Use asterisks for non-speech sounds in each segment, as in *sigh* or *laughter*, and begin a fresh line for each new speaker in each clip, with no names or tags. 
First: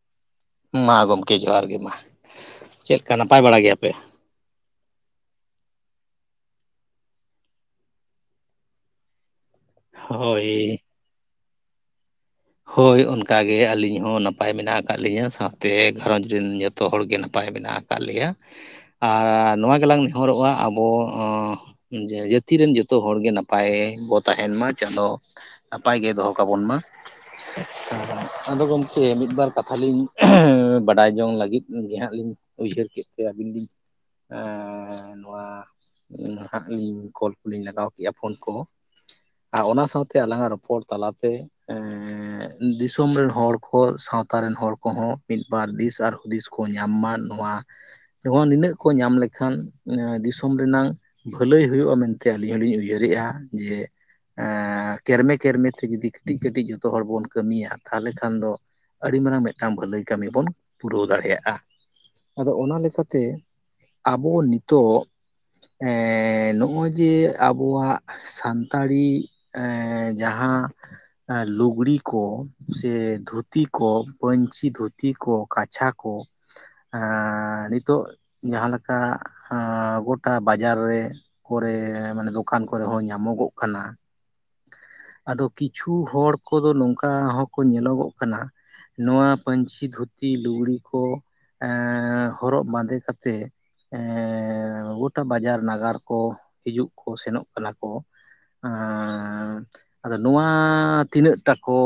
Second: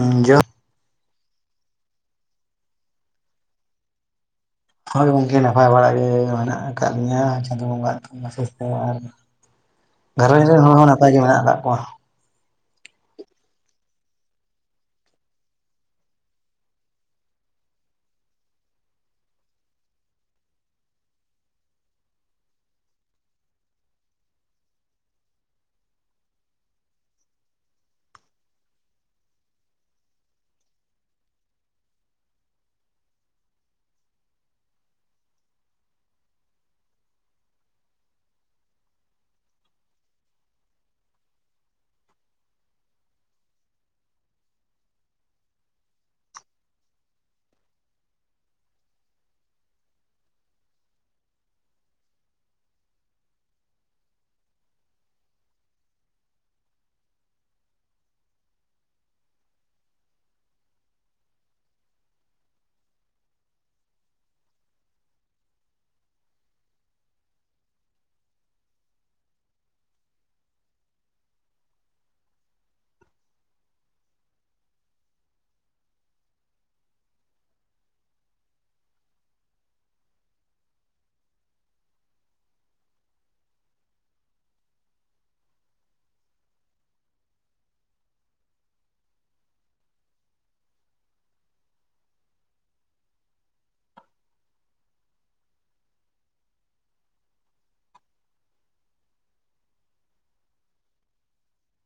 ᱤᱧ ᱡᱚᱻ
ᱢᱟ ᱜᱚᱢᱠᱮ ᱡᱚᱦᱟᱨ ᱜᱮ, ᱢᱟ ᱪᱮᱫ ᱞᱮᱠᱟ ᱱᱟᱯᱟᱭ ᱵᱟᱲᱟ ᱜᱮᱭᱟᱯᱮ?
ᱦᱳᱭ ᱜᱚᱝᱠᱮ ᱱᱟᱯᱟᱭ ᱵᱟᱲᱟᱜ ᱜᱮ ᱢᱮᱱᱟᱜ ᱟᱠᱟᱫ ᱞᱤᱧᱟ᱾ ᱪᱟᱸᱫᱳ ᱵᱚᱸᱜᱟ ᱟᱜ ᱛᱷᱩᱢ ᱟᱥᱤᱥ ᱛᱮ ᱟᱨ ᱜᱷᱟᱨᱚᱸᱧᱡᱽ ᱨᱮᱱ ᱦᱚᱲ
ᱦᱳᱭ
ᱦᱚᱸ ᱱᱟᱯᱟᱭ ᱜᱮ ᱢᱮᱱᱟᱜ ᱟᱠᱟᱫ ᱠᱚᱣᱟ᱾
ᱦᱳᱭ ᱚᱱᱠᱟ ᱜᱮ ᱟᱹᱞᱤᱧ ᱦᱚᱸ ᱱᱟᱯᱟᱭ ᱜᱮ ᱢᱮᱱᱟᱜ ᱟᱠᱟᱫ ᱞᱤᱧᱟ, ᱥᱟᱶᱛᱮ ᱜᱷᱟᱨᱚᱸᱧᱡᱽ ᱨᱮᱱ ᱡᱚᱛᱚ ᱦᱚᱲᱜᱮ ᱱᱟᱯᱟᱭ ᱢᱮᱱᱟᱜ ᱟᱠᱟᱫ ᱞᱮᱭᱟ ᱟᱨ ᱱᱚᱣᱟ ᱜᱮᱞᱟᱝ ᱱᱮᱦᱚᱨᱚᱜ-ᱟ ᱟᱵᱚ ᱡᱮ ᱡᱟᱹᱛᱤ ᱨᱮᱱ ᱡᱚᱛᱚ ᱦᱚᱲᱜᱮ ᱱᱟᱯᱟᱭ ᱵᱚᱱ ᱛᱟᱦᱮᱱ ᱢᱟ ᱪᱟᱸᱫᱳ᱾ ᱱᱟᱯᱟᱭ ᱜᱮ ᱫᱚᱦᱚ ᱠᱟᱵᱚᱱ ᱢᱟ᱾ ᱟᱫᱚ ᱜᱚᱢᱠᱮ ᱢᱤᱫ ᱵᱟᱨ ᱠᱟᱛᱷᱟ ᱞᱤᱧ ᱵᱟᱰᱟᱭ ᱡᱚᱝ ᱞᱟᱹᱜᱤᱫ ᱜᱮᱦᱟᱸᱜ ᱞᱤᱧ ᱩᱭᱦᱟᱹᱨ ᱠᱮᱫᱛᱮ ᱟᱹᱵᱤᱱ ᱞᱤᱧ ᱮᱸᱻ ᱱᱚᱣᱟ ᱦᱟᱜ ᱞᱤᱧ ᱠᱚᱞ ᱠᱚᱞᱤᱤᱧ ᱞᱟᱜᱟᱣ ᱠᱮᱜ-ᱟ ᱯᱷᱳᱱ ᱠᱚ ᱟᱨ ᱚᱱᱟ ᱥᱟᱶᱛᱮ ᱟᱞᱟᱝ ᱟᱜ ᱨᱚᱯᱚᱲ ᱛᱟᱞᱟᱛᱮ ᱫᱤᱥᱚᱢ ᱨᱮᱱ ᱦᱚᱲ ᱠᱚ ᱥᱟᱶᱛᱟ ᱨᱮᱱ ᱦᱚᱲ ᱠᱚᱦᱚᱸ ᱢᱤᱫ ᱵᱟᱨ ᱫᱤᱥ ᱟᱨ ᱦᱩᱫᱤᱥ ᱠᱚ ᱧᱟᱢ ᱢᱟ, ᱱᱚᱣᱟ ᱱᱤᱱᱟᱹᱜ ᱠᱚ ᱧᱟᱢ ᱞᱮᱠᱷᱟᱱ ᱫᱤᱥᱚᱢ ᱨᱮᱱᱟᱝ ᱵᱷᱟᱹᱞᱟᱹᱭ ᱦᱩᱭᱩᱜᱼᱟ ᱢᱮᱱᱛᱮ ᱟᱹᱞᱤᱧ ᱦᱚᱞᱤᱧ ᱩᱭᱦᱟᱹᱨ ᱮᱫᱟ᱾ ᱡᱮ ᱮᱸᱻ ᱠᱮᱨᱢᱮ ᱠᱮᱨᱢᱮ ᱛᱮ ᱡᱩᱫᱤ ᱠᱟᱹᱴᱤᱡᱼ ᱠᱟᱹᱴᱤᱡ ᱡᱚᱛᱚ ᱦᱚᱲ ᱵᱚᱱ ᱠᱟᱹᱢᱤᱭᱟ ᱛᱟᱦᱚᱞᱮ ᱠᱷᱟᱱ ᱫᱚ ᱟᱹᱰᱤ ᱢᱟᱨᱟᱝ ᱢᱤᱫᱴᱟᱝ ᱵᱷᱟᱹᱞᱟᱹᱭ ᱠᱟᱹᱢᱤ ᱵᱚᱱ ᱯᱩᱨᱟᱹᱣ ᱫᱟᱲᱮᱭᱟᱜᱼᱟ᱾ ᱟᱫᱚ ᱚᱱᱟ ᱞᱮᱠᱟᱛᱮ ᱟᱵᱚ ᱱᱤᱛᱚᱜ ᱮᱸᱻᱱᱚᱜᱼᱚᱭ ᱡᱮ ᱟᱵᱚᱣᱟᱜ ᱥᱟᱱᱛᱟᱲᱤ ᱡᱟᱦᱟᱸ ᱞᱩᱜᱽᱲᱤ ᱠᱚ ᱥᱮ ᱫᱷᱩᱛᱤ ᱠᱚ ᱯᱟᱹᱧᱪᱤ ᱫᱷᱩᱛᱤ ᱠᱚ ᱠᱟᱪᱷᱟ ᱠᱚ ᱟᱸᱻ ᱱᱤᱛᱚᱜ ᱡᱟᱦᱟᱸ ᱞᱮᱠᱟ ᱟᱸᱻ ᱜᱚᱴᱟ ᱵᱟᱡᱟᱨ ᱨᱮ ᱠᱚᱨᱮ ᱢᱟᱱᱮ ᱫᱚᱠᱟᱱ ᱠᱚᱨᱮ ᱦᱚᱸ ᱧᱟᱢᱚᱜᱚᱜ ᱠᱟᱱᱟ᱾ ᱟᱫᱚ ᱠᱤᱪᱷᱩ ᱦᱚᱲ ᱠᱚᱫᱚ ᱱᱚᱝᱠᱟ ᱦᱚᱸᱠᱚ ᱧᱮᱞᱚᱜᱚᱜ ᱠᱟᱱᱟ᱾ ᱱᱚᱣᱟ ᱯᱟᱱᱪᱤ ᱫᱷᱩᱛᱤ ᱞᱩᱜᱽᱲᱤ ᱠᱚ ᱮᱸ ᱦᱚᱨᱚᱜ ᱵᱟᱸᱫᱮ ᱠᱟᱛᱮᱜ ᱮᱸᱻ ᱜᱚᱴᱟ ᱵᱟᱡᱟᱨ ᱱᱟᱜᱟᱨ ᱠᱚ ᱦᱤᱡᱩᱜ ᱠᱚ ᱥᱮᱱᱚᱜ ᱠᱟᱱᱟ ᱠᱚ ᱮᱸᱻ ᱟᱫᱚ ᱱᱚᱣᱟ ᱛᱤᱱᱟᱹᱜ ᱴᱟᱠᱚ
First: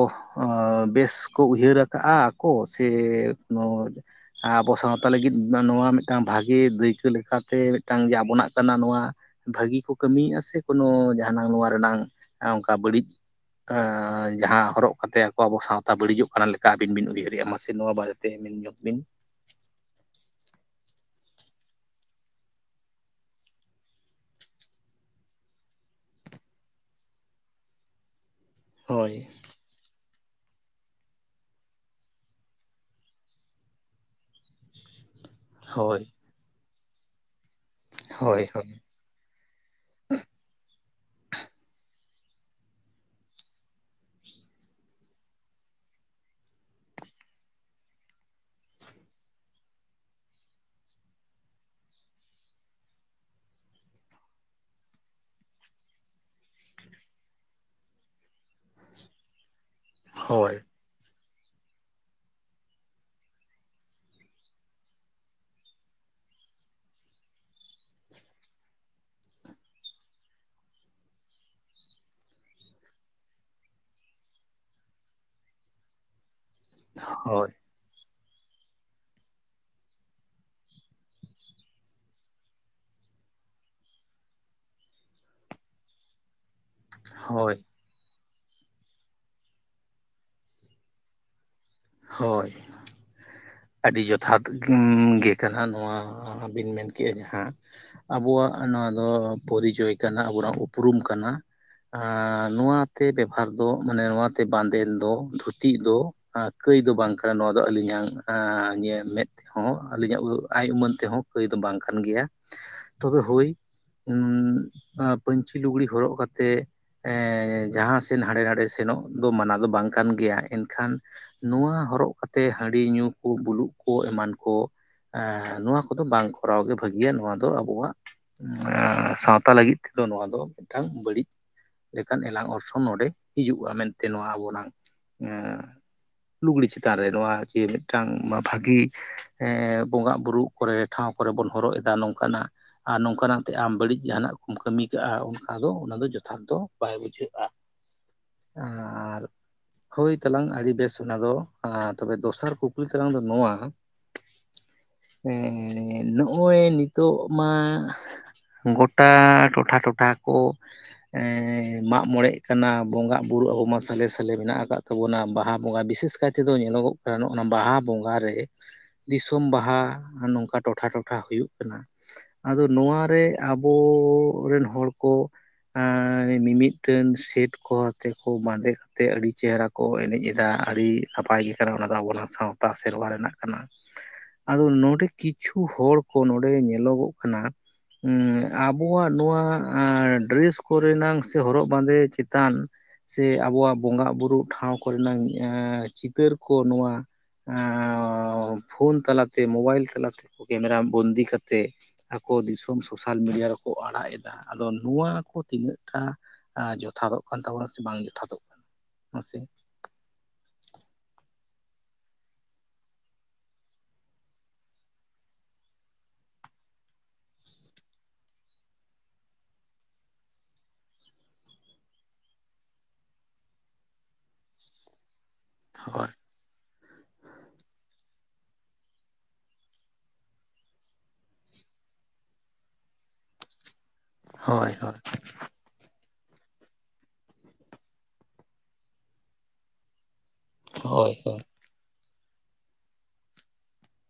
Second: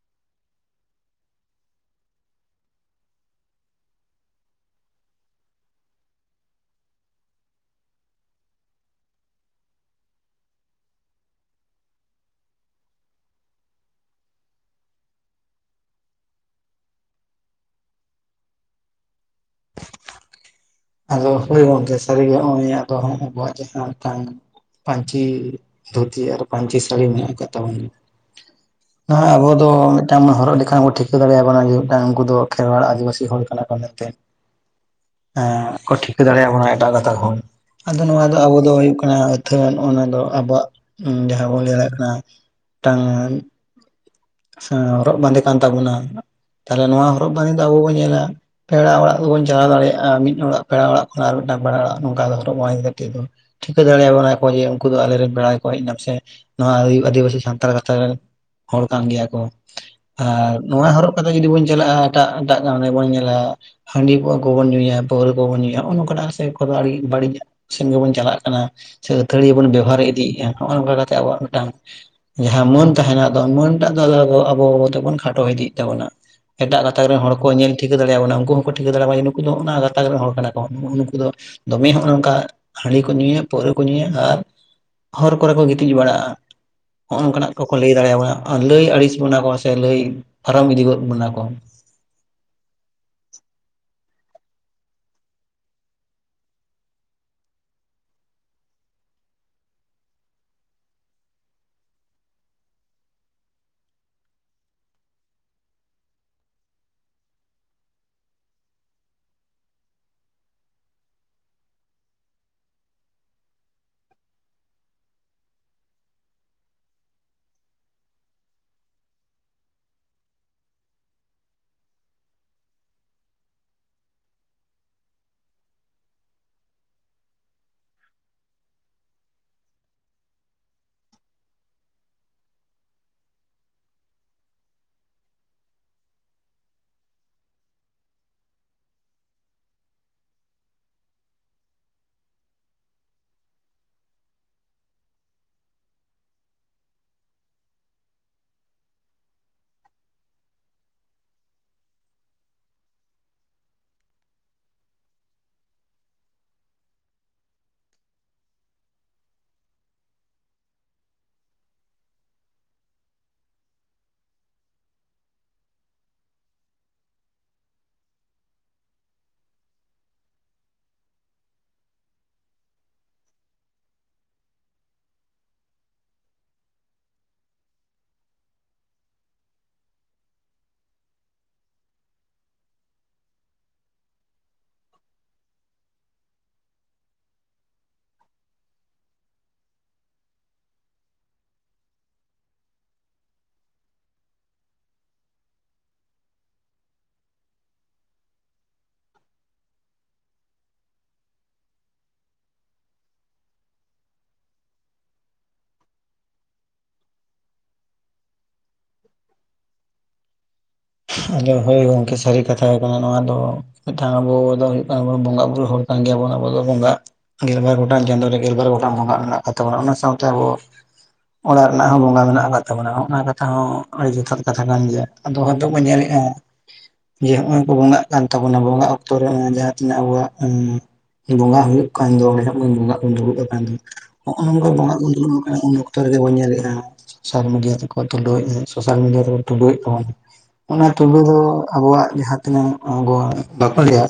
ᱟ ᱵᱮᱥ ᱠᱚ ᱩᱭᱦᱟᱹᱨᱟ ᱠᱟᱜᱼᱟ ᱠᱚ ᱥᱮ ᱟᱵᱚ ᱥᱟᱶᱛᱟ ᱞᱟᱹᱜᱤᱫ ᱱᱚᱣᱟ ᱢᱤᱫᱴᱟᱱ ᱵᱷᱟᱜᱮ ᱫᱟᱹᱭᱠᱟᱹ ᱞᱮᱠᱟᱛᱮ ᱢᱤᱫᱴᱟᱝ ᱜᱮ ᱟᱵᱚᱱᱟᱜ ᱠᱟᱱᱟ ᱱᱚᱣᱟ ᱵᱷᱟᱹᱜᱤ ᱠᱚ ᱠᱟᱹᱢᱤᱭᱮᱫᱼᱟ ᱥᱮ ᱠᱳᱱᱳ ᱡᱟᱦᱟᱸ ᱱᱟᱝ ᱱᱚᱣᱟ ᱨᱮᱱᱟᱝ ᱚᱱᱠᱟ ᱵᱟᱹᱲᱤᱡ ᱟᱸ ᱡᱟᱦᱟᱸ ᱦᱚᱨᱚᱜ ᱠᱟᱛᱮ ᱟᱠᱚ ᱟᱵᱚ ᱥᱟᱶᱛᱟ ᱵᱟᱹᱲᱤᱡᱚᱜ ᱠᱟᱱᱟ ᱞᱮᱠᱟ ᱟᱹᱵᱤᱱ ᱵᱤᱱ ᱩᱭᱦᱟᱹᱨᱮᱜᱼᱟ ᱢᱟᱥᱮ ᱱᱚᱣᱟ ᱵᱟᱨᱮᱛᱮ ᱢᱮᱱ ᱧᱚᱜ ᱵᱤᱱ᱾
ᱟᱫᱚ ᱦᱳᱭ ᱜᱚᱢᱠᱮ ᱥᱟᱹᱨᱤᱜᱮ, ᱱᱚᱜᱼᱚᱭ ᱟᱫᱚ ᱟᱵᱚᱣᱟᱜ ᱪᱮᱛᱟᱱ ᱨᱮ ᱛᱟᱦᱮᱱ ᱯᱟᱹᱧᱪᱤ ᱫᱷᱩᱛᱤ ᱟᱨ ᱯᱟᱹᱧᱪᱤ ᱥᱟᱹᱲᱤ ᱢᱮᱱᱟᱜ ᱟᱠᱟᱫ ᱛᱟᱵᱚᱱ
ᱦᱳᱭ
ᱟᱨ ᱟᱵᱚ ᱫᱚ ᱢᱤᱫᱴᱟᱝ ᱦᱚᱨᱚᱜ ᱞᱮᱠᱷᱟᱱ ᱵᱚ ᱴᱷᱤᱠᱟᱹ ᱫᱟᱲᱮᱭᱟᱵᱚᱱᱟ ᱡᱮ ᱢᱤᱫᱴᱟᱝ ᱩᱱᱠᱩ ᱫᱚ ᱠᱷᱮᱨᱣᱟᱲ ᱟᱹᱫᱤᱵᱟᱹᱥᱤ ᱦᱚᱲ ᱠᱟᱱᱟ ᱠᱚ ᱢᱮᱱᱛᱮ᱾ ᱠᱚ
ᱦᱳᱭ
ᱴᱷᱤᱠᱟᱹ ᱫᱟᱲᱮᱭᱟ ᱵᱚᱱᱟ ᱮᱴᱟᱜ ᱜᱟᱸᱛᱟᱠ ᱦᱚᱲ᱾ ᱟᱫᱚ ᱱᱚᱣᱟ ᱫᱚ
ᱦᱳᱭ
ᱟᱵᱚ
ᱦᱳᱭ
ᱫᱚ ᱦᱩᱭᱩᱜ ᱟᱹᱛᱷᱟᱹᱱ ᱚᱱᱟ ᱫᱚ ᱟᱵᱚᱣᱟᱜ ᱡᱟᱦᱟᱸ ᱵᱚᱱ ᱞᱟᱹᱭ ᱫᱟᱲᱮᱭᱟᱜ ᱠᱟᱱᱟ᱾ ᱢᱤᱫᱴᱟᱝ ᱦᱚᱨᱚᱜ ᱵᱟᱸᱫᱮ ᱠᱟᱱ ᱛᱟᱵᱚᱱᱟ᱾ ᱛᱟᱦᱞᱮ ᱱᱚᱣᱟ ᱦᱚᱨᱚᱜ ᱵᱟᱸᱫᱮ ᱫᱚ ᱟᱵᱚ ᱵᱚᱱ ᱧᱮᱞᱟ ᱯᱮᱲᱟ ᱚᱲᱟᱜ ᱫᱚᱵᱚᱱ ᱪᱟᱞᱟᱣ ᱫᱟᱲᱮᱭᱟᱜᱼᱟ ᱢᱤᱫ ᱚᱲᱟᱜ ᱯᱮᱲᱟ ᱚᱲᱟᱜ ᱠᱷᱚᱱ ᱟᱨ ᱢᱤᱫᱴᱟᱝ ᱯᱮᱲᱟ ᱚᱲᱟᱜ ᱱᱚᱝᱠᱟ ᱦᱚᱨᱚᱜ ᱵᱟᱮᱫ ᱫᱚ ᱴᱷᱤᱠᱟᱹ ᱫᱟᱲᱮᱭᱟᱵᱚᱱᱟ ᱠᱚ ᱡᱮ ᱩᱱᱠᱩ ᱫᱚ ᱟᱞᱮᱨᱮᱱ ᱵᱮᱲᱟᱭ ᱠᱚ ᱦᱮᱡ ᱮᱱᱟᱢ ᱥᱮ ᱱᱚᱣᱟ ᱟᱹᱫᱤᱵᱟᱹᱥᱤ ᱥᱟᱱᱛᱟᱲ ᱜᱟᱛᱟ ᱨᱮᱱ ᱦᱚᱲ ᱠᱟᱱ ᱜᱮᱭᱟ ᱠᱚ ᱟᱨ
ᱦᱳᱭ
ᱱᱚᱣᱟ ᱦᱚᱨᱚᱜ ᱠᱟᱛᱮᱮᱫ ᱡᱩᱫᱤ ᱵᱚᱱ ᱪᱟᱞᱟᱜᱼᱟ ᱮᱴᱟᱜ ᱮᱴᱟᱜ ᱜ ᱨᱮ ᱵᱚᱱ ᱧᱮᱞᱟ ᱦᱟᱺᱰᱤ ᱠᱚᱣᱟ ᱠᱚᱵᱚᱱ ᱧᱩᱭᱟ ᱯᱟᱹᱣᱨᱟᱹ ᱠᱚᱵᱚᱱ ᱧᱩᱭᱟᱜ ᱱᱚᱝᱠᱟᱱᱟᱜᱫᱚ ᱵᱟᱹᱲᱤᱡᱟᱜ ᱥᱮᱱᱜᱮᱵᱚᱱ ᱪᱟᱞᱟᱜ ᱠᱟᱱᱟ ᱥᱮ ᱟᱹᱛᱷᱟᱹᱲᱤ ᱵᱚᱱ ᱵᱮᱵᱚᱦᱟᱨ ᱤᱫᱤᱭᱮᱫᱼᱟ ᱱᱚᱜᱼᱚ ᱱᱚᱝᱠᱟ ᱠᱟ ᱠᱟᱛᱮᱜ ᱟᱵᱚᱣᱟᱜ ᱢᱤᱫᱴᱟᱱ ᱡᱟᱦᱟᱸ ᱢᱟᱹᱱ ᱛᱟᱦᱮᱱᱟ ᱫᱚ ᱢᱟᱹᱱ ᱮᱟᱜ ᱫᱚ ᱟᱵᱚ ᱫᱚᱵᱚᱱ ᱠᱷᱟᱴᱚ ᱤᱫᱤᱭ ᱛᱵᱚᱱᱟ ᱮᱴᱟᱜ ᱜᱟᱛᱟᱠ ᱨᱮᱱ ᱦᱚᱲ ᱠᱚ ᱧᱮᱞ ᱴᱷᱤᱠᱟᱹ ᱫᱟᱲᱮᱭᱟᱵᱚᱱᱟ ᱩᱱᱠᱩ ᱦᱚᱸᱠᱚ ᱴᱷᱤᱠᱟᱹ ᱫᱟᱲᱮᱭᱟᱜᱣᱟ ᱱᱩᱠᱩ ᱫᱚ ᱚᱱᱟ ᱜᱟᱛᱟᱠ ᱨᱮᱱ ᱦᱚᱲ ᱠᱟᱱᱟ ᱠᱚ ᱱᱩᱠᱩ ᱫᱚ ᱫᱚᱢᱮ ᱱᱚᱜᱼᱚ ᱱᱚᱝᱠᱟ ᱦᱟᱺᱰᱤ ᱠᱚ ᱧᱩᱭᱟ ᱯᱟᱹᱣᱨᱟᱹ ᱠᱚ ᱧᱩᱭᱟ ᱟᱨ ᱦᱚᱨ ᱠᱚᱨᱮ ᱠᱚ ᱜᱤᱛᱤᱡ ᱵᱟᱲᱟᱜᱼᱟ᱾ ᱱᱚᱜᱼᱚ ᱱᱚᱝᱠᱟᱱᱟᱜ
ᱦᱳᱭ
ᱠᱚᱠᱚ ᱞᱟᱹᱭ ᱫᱟᱲᱮᱭᱟᱵᱚᱱᱟ ᱞᱟᱹᱭ ᱟᱹᱲᱤᱥ ᱵᱚᱱᱟ ᱠᱚ ᱥᱮ ᱞᱟᱹᱭ ᱯᱟᱨᱚᱢ ᱤᱫᱤ ᱜᱚᱫ ᱵᱚᱱᱟ ᱠᱚ
ᱦᱳᱭ ᱟᱹᱰᱤ ᱡᱚᱛᱷᱟᱛ ᱜᱤᱱ ᱜᱮ ᱠᱟᱱᱟ ᱱᱚᱣᱟ ᱵᱤᱱ ᱢᱮᱱ ᱠᱮᱜᱼᱟ ᱡᱟᱦᱟᱸ᱾ ᱟᱵᱚᱣᱟᱜ ᱱᱚᱣᱟ ᱫᱚ ᱯᱚᱨᱤᱪᱚᱭ ᱠᱟᱱᱟ ᱟᱵᱚᱣᱟᱜ ᱩᱯᱨᱩᱢ ᱠᱟᱱᱟ᱾ ᱟᱸᱱᱚᱣᱟᱛᱮ ᱵᱮᱵᱷᱟᱨ ᱫᱚ ᱢᱟᱱᱮ ᱱᱚᱣᱟᱛᱮ ᱵᱟᱸᱫᱮᱱ ᱫᱚ ᱫᱷᱩᱛᱤ ᱫᱚ ᱠᱟᱹᱭ ᱫᱚ ᱵᱟᱝ ᱠᱟᱱᱟ ᱱᱚᱣᱟ ᱫᱚ ᱟᱹᱞᱤᱧᱟᱜ ᱢᱮᱫ ᱦᱚᱸ ᱟᱹᱞᱤᱧᱟᱜ ᱟᱭ ᱩᱢᱟᱹᱱ ᱛᱮᱦᱚᱸ ᱠᱟᱹᱭ ᱫᱚ ᱵᱟᱝ ᱠᱟᱱ ᱜᱮᱭᱟ ᱛᱚᱵᱮ ᱦᱳᱭ ᱯᱟᱹᱧᱪᱤ ᱞᱩᱜᱽᱲᱤ ᱦᱚᱨᱚᱜ ᱠᱟᱛᱮᱜ ᱮ ᱡᱟᱦᱟᱸ ᱥᱮᱱ ᱦᱟᱸᱰᱮ ᱱᱟᱰᱮ ᱥᱮᱱᱚᱜ ᱫᱚ ᱢᱟᱱᱟᱣ ᱫᱚ ᱵᱟᱝ ᱠᱟᱱ ᱜᱮᱭᱟ ᱮᱱᱠᱷᱟᱱ ᱱᱚᱣᱟ ᱦᱚᱨᱚᱜ ᱠᱟᱛᱮᱮᱫ ᱦᱟᱺᱰᱤ ᱧᱩ ᱠᱚ ᱵᱩᱞᱩᱜ ᱠᱚ ᱮᱢᱟᱱ ᱠᱚ ᱱᱚᱣᱟ ᱠᱚᱫᱚ ᱵᱟᱝ ᱠᱚᱨᱟᱣ ᱜᱮ ᱵᱷᱟᱹᱜᱤᱭᱟ ᱱᱚᱣᱟ ᱫᱚ ᱟᱵᱚᱣᱟᱜ ᱥᱟᱶᱛᱟ ᱞᱟᱹᱜᱤᱫ ᱛᱮᱫᱚ ᱱᱚᱣᱟ ᱫᱚ ᱢᱤᱫᱴᱟᱝ ᱵᱟᱹᱲᱤᱡ ᱞᱮᱠᱟᱱ ᱮᱞᱟᱝ ᱚᱨᱥᱚᱝ ᱱᱚᱰᱮ ᱦᱤᱡᱩᱜᱼᱟ ᱢᱮᱱᱛᱮ ᱱᱚᱣᱟ ᱟᱵᱚᱱᱟᱝ ᱞᱩᱜᱽᱲᱤ ᱪᱮᱛᱟᱱ ᱨᱮ ᱱᱚᱣᱟ ᱡᱮ ᱢᱤᱫᱴᱟᱝ ᱵᱷᱟᱹᱜᱤ ᱵᱚᱸᱜᱟ ᱵᱩᱨᱩᱜ ᱠᱚᱨᱮ ᱴᱷᱟᱶ ᱠᱚᱨᱮ ᱵᱚᱱ ᱦᱚᱨᱚᱜ ᱮᱫᱟ ᱱᱚᱝᱠᱟᱱᱟᱜ ᱟᱨ ᱱᱚᱝᱠᱟᱱᱟᱜᱛᱮ ᱟᱢ ᱵᱟᱹᱲᱤᱡ ᱡᱟᱦᱟᱱᱟᱜ ᱠᱚᱢ ᱠᱟᱹᱢᱤ ᱠᱟᱜᱼᱟ ᱚᱱᱠᱟ ᱫᱚ ᱚᱱᱟ ᱫᱚ ᱡᱚᱛᱷᱟᱛ ᱵᱟᱭ ᱵᱩᱡᱷᱟᱹᱜᱼᱟ᱾ ᱟᱨ ᱦᱳᱭ ᱛᱟᱞᱟᱝ ᱟᱹᱰᱤ ᱵᱮᱥ ᱚᱱᱟ ᱫᱚ ᱛᱚᱵᱮ ᱫᱚᱥᱟᱨ ᱠᱩᱠᱞᱤ ᱥᱟᱞᱟᱝ ᱫᱚ ᱱᱚᱣᱟ ᱮᱸᱻ ᱱᱚᱜᱼᱚᱭ ᱱᱤᱛᱳᱜ ᱢᱟ ᱜᱚᱴᱟᱹ ᱴᱚᱴᱷᱟ ᱴᱚᱴᱷᱟ ᱠᱚ ᱮᱸᱻ ᱢᱟᱜ ᱢᱚᱬᱮᱜ ᱠᱟᱱᱟ ᱵᱚᱸᱜᱟ ᱵᱩᱨᱩᱳ ᱟᱵᱚ ᱢᱟ ᱥᱟᱞᱮ ᱥᱟᱞᱮ ᱢᱮᱱᱟᱜ ᱟᱠᱟᱫ ᱛᱟᱵᱚᱱᱟ ᱵᱟᱦᱟ ᱵᱚᱸᱜᱟ ᱵᱤᱥᱮᱥ ᱠᱟᱭ ᱛᱮᱫᱚ ᱧᱮᱞᱚᱜᱚᱜ ᱠᱟᱱᱟᱜᱼ ᱚᱱᱟ ᱵᱟᱦᱟ ᱵᱚᱸᱜᱟ ᱨᱮ ᱫᱤᱥᱚᱢ ᱵᱟᱦᱟ ᱱᱚᱝᱠᱟ ᱴᱚᱴᱷᱟ ᱴᱚᱴᱷᱟ ᱦᱩᱭᱩᱜ ᱠᱟᱱᱟ ᱟᱫᱚ ᱱᱚᱣᱟᱨᱮ ᱟᱵᱚ ᱨᱮᱱ ᱦᱚᱲ ᱠᱚ ᱟᱨ ᱢᱤᱢᱤᱫᱴᱟᱝ ᱥᱮᱴ ᱠᱚ ᱟᱛᱮ ᱠᱚ ᱵᱟᱸᱫᱮ ᱠᱟᱛᱮᱜ ᱟᱹᱰᱤ ᱪᱮᱦᱨᱟ ᱠᱚ ᱮᱱᱮᱡ ᱟ ᱟᱹᱰᱤ ᱱᱟᱯᱟᱭ ᱜᱮ ᱠᱟᱱᱟ ᱚᱱᱟ ᱫᱚ ᱟᱵᱚᱱᱟᱜ ᱥᱟᱶᱛᱟ ᱥᱮᱨᱣᱟ ᱨᱮᱱᱟᱜ ᱠᱟᱱᱟ ᱟᱫᱚ ᱱᱚᱰᱮ ᱠᱤᱪᱷᱩ ᱦᱚᱲ ᱠᱚ ᱱᱚᱰᱮ ᱧᱮᱞᱚᱜᱚᱜ ᱠᱟᱱᱟᱹ ᱟᱵᱚᱣᱟᱜ ᱱᱚᱣᱟ ᱰᱨᱮᱥ ᱠᱚᱨᱮᱱᱟᱝ ᱥᱮ ᱦᱚᱨᱚᱜ ᱵᱟᱸᱫᱮ ᱪᱮᱛᱟᱱ ᱥᱮ ᱟᱵᱚᱣᱟᱜ ᱵᱚᱸᱜᱟᱼᱵᱩᱨᱩᱩᱜ ᱴᱷᱟᱶ ᱠᱚᱨᱮᱱᱟ ᱪᱤᱛᱟᱹᱨ ᱠᱚ ᱱᱚᱣᱟ ᱟᱸᱻ ᱯᱷᱳᱱ ᱛᱟᱞᱟᱛᱮ ᱢᱳᱚᱵᱟᱭᱤᱞ ᱛᱟᱞᱟᱛᱮᱠᱚ ᱠᱮᱢᱮᱨᱟ ᱵᱚᱱᱫᱤ ᱠᱟᱛᱮᱮᱫ ᱟᱠᱚ ᱫᱤᱥᱚᱢ ᱥᱳᱥᱟᱞ ᱢᱤᱰᱤᱭᱟ ᱨᱮᱠᱚ ᱟᱲᱟᱜ ᱮᱫᱟ ᱟᱫᱚ ᱱᱚᱣᱟ ᱠᱚ ᱛᱤᱱᱟᱹᱜᱴᱟ ᱡᱚᱛᱷᱟᱛᱚᱜ ᱠᱟᱱ ᱛᱟᱵᱚᱱᱟ ᱥᱮ ᱵᱟᱝ ᱡᱚᱛᱷᱟᱛᱚᱜ ᱠᱟᱱᱟ ᱢᱟᱥᱮ?
ᱟᱫᱚ ᱦᱳᱭ ᱜᱚᱢᱠᱮ ᱥᱟᱹᱨᱤ ᱠᱟᱛᱷᱟ ᱠᱟᱱᱟ ᱱᱚᱣᱟ ᱫᱚ ᱟᱵᱚ ᱫᱚ ᱦᱩᱭᱩᱜ ᱠᱟᱱᱟᱵᱚᱱ ᱵᱚᱸᱜᱟ ᱵᱩᱨᱩ ᱦᱚᱲ ᱠᱟᱱ ᱜᱮᱭᱟᱵᱚᱱ ᱟᱵᱚ ᱫᱚ ᱵᱚᱸᱜᱟ ᱜᱮᱞᱵᱟᱨ ᱜᱚᱴᱟᱝ ᱪᱟᱸᱫᱳ ᱨᱮ ᱜᱮᱞᱵᱟᱨ ᱜᱚᱴᱟᱝ ᱵᱚᱸᱜᱟᱜ ᱢᱮᱱᱟᱜ ᱟᱠᱟᱫ ᱛᱟᱵᱚᱱᱟ ᱚᱱᱟ ᱥᱟᱶᱛᱮ ᱟᱵᱚ ᱚᱲᱟᱜ ᱨᱮᱱᱟᱜ ᱦᱚᱸ ᱵᱚᱸᱜᱟ ᱢᱮᱱᱟᱜ ᱟᱠᱟᱫ ᱛᱟᱵᱚᱱᱟ ᱚᱱᱟ ᱠᱟᱛᱷᱟ ᱦᱚᱸ ᱟᱹᱰᱤ ᱡᱚᱛᱷᱟᱛ ᱠᱟᱛᱷᱟ ᱠᱟᱱ ᱜᱮᱭᱟ ᱟ ᱵᱟᱹ
ᱦᱳᱭ
ᱧᱮᱞᱮᱜᱼᱟ ᱡᱮ ᱱᱚᱜᱼᱚᱭ ᱠᱚ ᱵᱚᱸᱜᱟᱜ ᱠᱟᱱ ᱛᱟᱵᱚᱱᱟ ᱵᱚᱸᱜᱟᱜ ᱚᱠᱛᱚ ᱨᱮ ᱡᱟᱦᱟᱸ ᱛᱤᱱᱟᱹᱜ ᱟᱵᱚᱣᱟᱜ ᱵᱚᱸᱜᱟᱟᱜ ᱦᱩᱭᱩᱜ ᱠᱟᱱ ᱫᱚ ᱚᱸᱰᱮᱚᱱ ᱵᱚᱸᱜᱟᱜ ᱵᱚᱱ ᱫᱩᱲᱩᱵ ᱟᱠᱟᱱ ᱫᱚ ᱱᱚᱜᱼᱚ ᱱᱚᱝᱠᱟ
ᱦᱳᱭ
ᱵᱚᱸᱟᱜ
ᱦᱳᱭ
ᱵᱚᱱ ᱫᱩᱲᱩᱵ ᱟᱠᱟᱱᱟ ᱩᱱ ᱡᱚᱠᱷᱟᱡ ᱡᱚᱛᱚ ᱨᱮᱜᱮ ᱵᱚᱱ ᱧᱮᱞᱮᱫᱼᱟ ᱥᱳᱥᱟᱞ ᱢᱤᱰᱤᱭᱟ ᱛᱮᱠᱚ ᱛᱩᱞᱟᱹᱣᱮᱫᱼᱟ ᱥᱳᱥᱟᱞ ᱢᱤᱰᱤᱭᱟ ᱛᱮᱠᱚ ᱛᱩᱞᱟᱹᱣ ᱮᱮᱫᱟᱵᱚᱱᱟ ᱚᱱᱟ ᱛᱵᱟᱹ
ᱦᱳᱭ
ᱫᱚ ᱟᱵᱚᱣᱟᱜ ᱡᱟᱦᱟᱸᱛᱤᱤᱱᱟᱹᱜ ᱵᱟᱠᱚ ᱞᱟᱹᱭᱟ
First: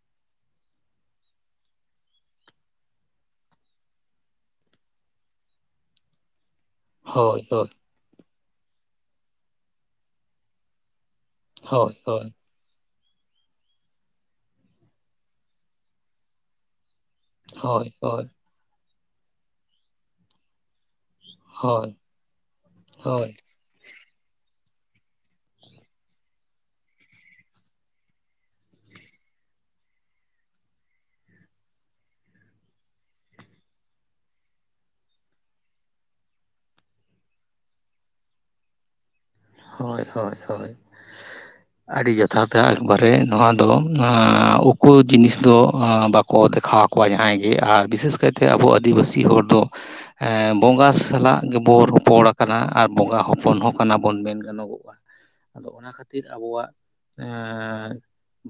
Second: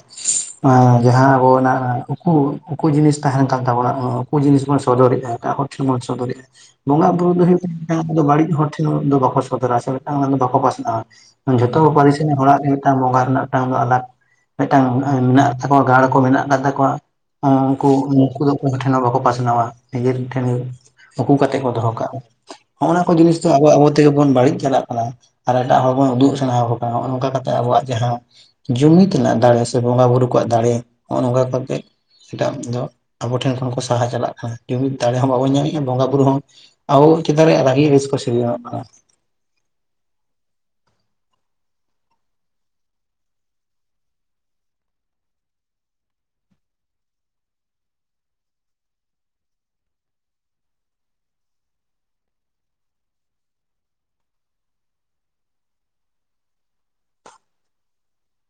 ᱚᱱᱟ ᱡᱟᱦᱟᱸ ᱟᱵᱚᱱᱟᱜ ᱩᱠᱩ ᱩᱠᱩ ᱡᱤᱱᱤᱥ ᱛᱟᱦᱮᱱ ᱠᱟᱱ ᱛᱟᱵᱚᱱᱟ, ᱩᱠᱚ ᱡᱤᱱᱤᱥ ᱵᱚᱱ ᱥᱚᱫᱚᱨᱭᱟ ᱮᱴᱟᱜ ᱦᱚᱲ ᱴᱷᱮᱱ ᱵᱚᱱ ᱥᱚᱫᱚᱨᱮ-ᱟ ᱵᱚᱸᱜᱟ-ᱵᱩᱨᱩ
ᱦᱳᱭ
ᱫᱚ ᱦᱩᱭᱩᱜ ᱠᱟᱱᱟ *inaudible* ᱟᱢ ᱫᱚ ᱵᱟᱹᱲᱤᱡ ᱦᱚᱲ ᱴᱷᱮᱱ ᱩᱱᱫᱚ ᱵᱟᱠᱚ ᱥᱚᱫᱚᱨᱟ ᱥᱮ ᱢᱤᱫᱴᱟᱝ ᱚᱱᱟ ᱫᱚ ᱵᱟᱠᱚ ᱯᱟᱥᱱᱟᱜ-ᱟ ᱾ ᱡᱷᱚᱛᱚ ᱠᱚ
ᱦᱳᱭ
ᱯᱟᱹᱨᱤᱥ ᱥᱮᱱ
ᱦᱳᱭ
ᱦᱟᱲᱟᱜ ᱨᱮᱱ ᱢᱤᱫᱴᱟᱝ ᱵᱚᱸᱜᱟ ᱨᱮᱱᱟᱜ ᱢᱤᱫᱴᱟᱝ ᱫᱚ ᱟᱞᱟᱜᱽ ᱢᱤᱫᱴᱟᱝ ᱢᱮᱱᱟᱜ ᱛᱟᱠᱚᱣᱟ ᱜᱟᱲ ᱠᱚ ᱢᱮᱱᱟᱜ ᱟᱠᱟᱫ ᱛᱟᱠᱚᱣᱟ
ᱦᱳᱭ
ᱩᱱᱠᱩ
ᱦᱳᱭ
ᱩᱱᱠᱩ ᱫᱚ ᱚᱠᱚᱭ ᱴᱷᱮᱱ ᱦᱚᱸ ᱵᱟᱠᱚ ᱯᱟᱥᱱᱟᱣᱟ ᱱᱤᱡᱮᱨ ᱴᱷᱮᱱ ᱩᱠᱩ ᱠᱟᱛᱮ ᱠᱚ
ᱦᱳᱭ ᱦᱳᱭ
ᱫᱚᱦᱚ ᱠᱟᱜᱼᱟ ᱦᱚᱸᱜᱼ
ᱦᱳᱭ
ᱱᱟ ᱠᱚ
ᱦᱳᱭ
ᱡᱤᱱᱤᱥ ᱟ ᱟᱵᱚ ᱛᱮᱜᱮ ᱵᱚᱱ ᱵᱟᱹᱲᱤᱡ ᱪᱟᱞᱟᱜ ᱠᱟᱱᱟ ᱟᱨ ᱮᱴᱟᱜ ᱦᱚᱲ ᱵᱚᱱ ᱩᱫᱩᱜ ᱥᱟᱱᱟᱚ ᱠᱟᱱᱟ ᱱᱚᱜᱚ ᱱᱚᱝᱠᱟ ᱠᱟᱛᱮ ᱟᱵᱚᱣᱟᱜ ᱡᱟᱦᱟᱸ ᱡᱩᱢᱤᱫ ᱨᱮᱱᱟᱜ ᱫᱟᱲᱮ ᱥᱮ ᱵᱚᱸᱜᱟᱼ ᱵᱩᱨᱩ ᱠᱚᱣᱟᱜ ᱫᱟᱲᱮ ᱱᱚᱜᱼ ᱱᱚᱝᱠᱟ ᱠᱟ ᱠᱟᱛᱮᱜ ᱮᱴᱟᱜ ᱫᱚ ᱟᱵᱚ ᱴᱷᱮᱱ ᱠᱷᱚᱱ ᱠᱚ ᱥᱟᱦᱟ ᱪᱟᱞᱟᱜ ᱠᱟᱱᱟ ᱡᱩᱢᱤᱫ ᱫᱟᱲᱮ ᱦᱚᱸ ᱵᱟᱵᱚᱱ ᱧᱟᱢᱮᱜᱼᱟ ᱵᱚᱸᱜᱟ ᱵᱩᱨᱩ ᱦᱚᱸ, *unintelligible*
ᱦᱳᱭ ᱦᱳᱭ ᱦᱳᱭ ᱟᱹᱰᱤ ᱡᱚᱛᱷᱟᱛ ᱛᱮ ᱮᱠᱵᱟᱨᱮ ᱱᱚᱣᱟ ᱫᱚ ᱩᱠᱩ ᱡᱤᱱᱤᱥ ᱫᱚ ᱵᱟᱠᱚ ᱫᱮᱠᱷᱟᱣ ᱠᱚ ᱠᱚᱣᱟ ᱡᱟᱦᱟᱸᱭ ᱜᱮ ᱟᱨ ᱵᱤᱥᱮᱥ ᱠᱟᱭᱛᱮ ᱟᱵᱚ ᱟᱹᱫᱤᱵᱟᱹᱥᱤ ᱦᱚᱲ ᱫᱚ ᱵᱚᱸᱜᱟ ᱥᱟᱞᱟᱜ ᱜᱮᱵᱚ ᱨᱚᱯᱚᱲ ᱠᱟᱱᱟ ᱟᱨ ᱵᱚᱸᱜᱟ ᱦᱚᱯᱚᱱ ᱦᱚᱸ ᱠᱟᱱᱟ ᱵᱚᱱ ᱵᱚᱱ ᱢᱮᱱ ᱜᱟᱱᱚᱜᱚᱜᱼᱟ ᱟᱫᱚ ᱚᱱᱟ ᱠᱷᱟᱹᱛᱤᱨ ᱟᱵᱚᱣᱟᱜ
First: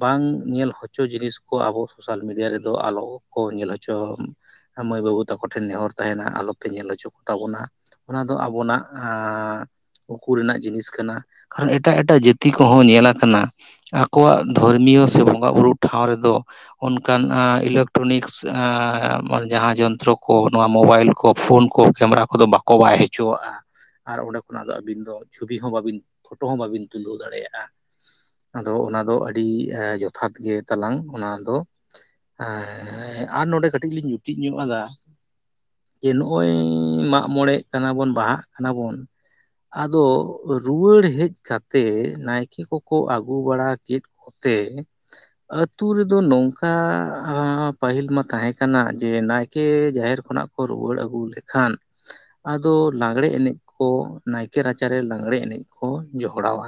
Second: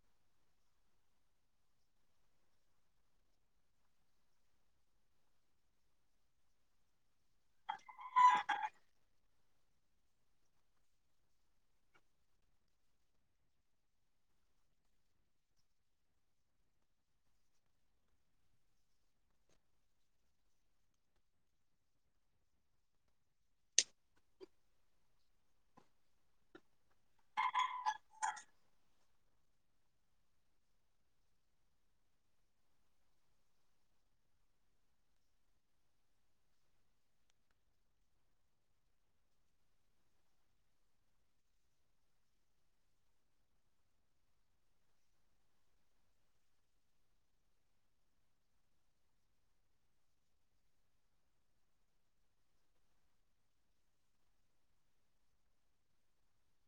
ᱵᱟᱝ ᱧᱮᱞ ᱦᱚᱪᱚ ᱡᱤᱱᱤᱥ ᱠᱚ ᱟᱵᱚ ᱥᱳᱥᱟᱞ ᱢᱤᱰᱤᱭᱟ ᱨᱮᱫᱚ ᱟᱞᱚᱠᱚ ᱧᱮᱞ ᱦᱚᱪᱚ ᱢᱟᱹᱭ ᱵᱟᱹᱵᱩ ᱛᱟᱠᱚ ᱴᱷᱮᱱ ᱱᱮᱦᱚᱨ ᱛᱟᱦᱮᱱᱟ ᱟᱞᱚᱯᱮ ᱧᱮᱞ ᱦᱚᱪᱚ ᱠᱚᱛᱟ ᱵᱚᱱᱟ, ᱚᱱᱟ ᱫᱚ ᱟᱵᱚᱱᱟᱜ ᱦᱟᱹᱠᱩ ᱨᱮᱱᱟᱜ ᱡᱤᱱᱤᱥ ᱠᱟᱱᱟ ᱠᱟᱨᱚᱱ ᱮᱴᱟᱜ ᱮᱴᱟᱜ ᱡᱟᱹᱛᱤ ᱠᱚᱦᱚᱸ ᱧᱮᱞᱟ ᱟᱠᱟᱱᱟᱹ ᱟᱠᱚᱣᱟᱜ ᱫᱷᱚᱨᱢᱤᱭᱚ ᱥᱮ ᱵᱚᱸᱜᱟ ᱵᱩᱨᱩ ᱴᱷᱟᱶ ᱨᱮᱫᱚ ᱚᱱᱠᱟ ᱱᱤᱜ ᱤᱞᱮᱠᱴᱨᱚᱱᱤᱠ *unintelligible* ᱡᱟᱦᱟᱸ ᱡᱚᱱᱛᱨᱚ ᱠᱚ ᱱᱚᱣᱟ ᱢᱳᱵᱟᱭᱤᱞ ᱯᱷᱳᱱ ᱠᱚ ᱠᱮᱢᱮᱨᱟ ᱠᱚᱫᱚ ᱵᱟᱠᱚ ᱵᱟᱭ ᱦᱚᱪᱚᱣᱟᱜᱼᱟ ᱟᱨ ᱚᱸᱰᱮ ᱠᱷᱚᱱᱟᱜ ᱫᱚ ᱟᱹᱵᱤᱱ ᱫᱚ ᱪᱷᱚᱵᱤ ᱦᱚᱸ ᱵᱟᱵᱤᱱ ᱯᱷᱳᱴᱳ ᱦᱚᱸ ᱵᱟᱹᱵᱤᱱ ᱛᱩᱞᱟᱹᱣ ᱫᱟᱲᱮᱭᱟᱜᱼᱟ ᱟᱫᱚ ᱚᱱᱟ ᱫᱚ ᱟᱹᱰᱤ ᱡᱚᱛᱷᱟᱛ ᱜᱮ ᱛᱟᱞᱟᱝ ᱚᱱᱟ ᱫᱚ, ᱦᱮᱸ ᱦᱮ ᱦᱮᱸ ᱟᱨ ᱱᱚᱰᱮ ᱠᱟᱹᱴᱤᱡ ᱞᱤᱧ ᱡᱩᱛᱮᱤᱡ ᱧᱚᱜ ᱟᱫᱟᱹ ᱡᱮ ᱱᱚᱜᱼᱚᱭ ᱢᱟᱜ ᱢᱚᱬᱮᱜ ᱠᱟᱱᱟ ᱵᱚᱱ ᱵᱟᱦᱟᱜ ᱠᱟᱱᱟ ᱵᱚᱱ, ᱫᱚ ᱨᱩᱣᱟᱹᱲ ᱦᱮᱡ ᱠᱟᱛᱮ ᱱᱟᱭᱠᱮ ᱠᱚᱠᱚ ᱟᱹᱜᱩ ᱵᱟᱲᱟ ᱠᱮᱫ ᱠᱚ, ᱚᱠᱛᱮ ᱟᱹᱛᱩᱳ ᱨᱮᱫᱚ ᱱᱚᱝᱠᱟ ᱯᱟᱹᱦᱤᱞ ᱢᱟ ᱛᱟᱦᱮᱸ ᱠᱟᱱᱟ ᱡᱮ ᱱᱟᱭᱠᱮ ᱡᱟᱦᱮᱨ ᱠᱷᱚᱱᱟᱜ ᱠᱚ ᱨᱩᱣᱟᱹᱲ ᱟᱹᱜᱩ ᱞᱮᱠᱷᱟᱱ ᱟᱫᱚ ᱞᱟᱜᱽᱲᱮ ᱮᱱᱮᱡ ᱠᱚ ᱱᱟᱭᱠᱮ ᱦᱮ ᱪᱮ ᱨᱟᱪᱟᱨᱮ ᱞᱟᱜᱽᱲᱮ ᱮᱱᱮᱡ ᱠᱚ ᱡᱚᱦᱚᱲᱟᱣᱟ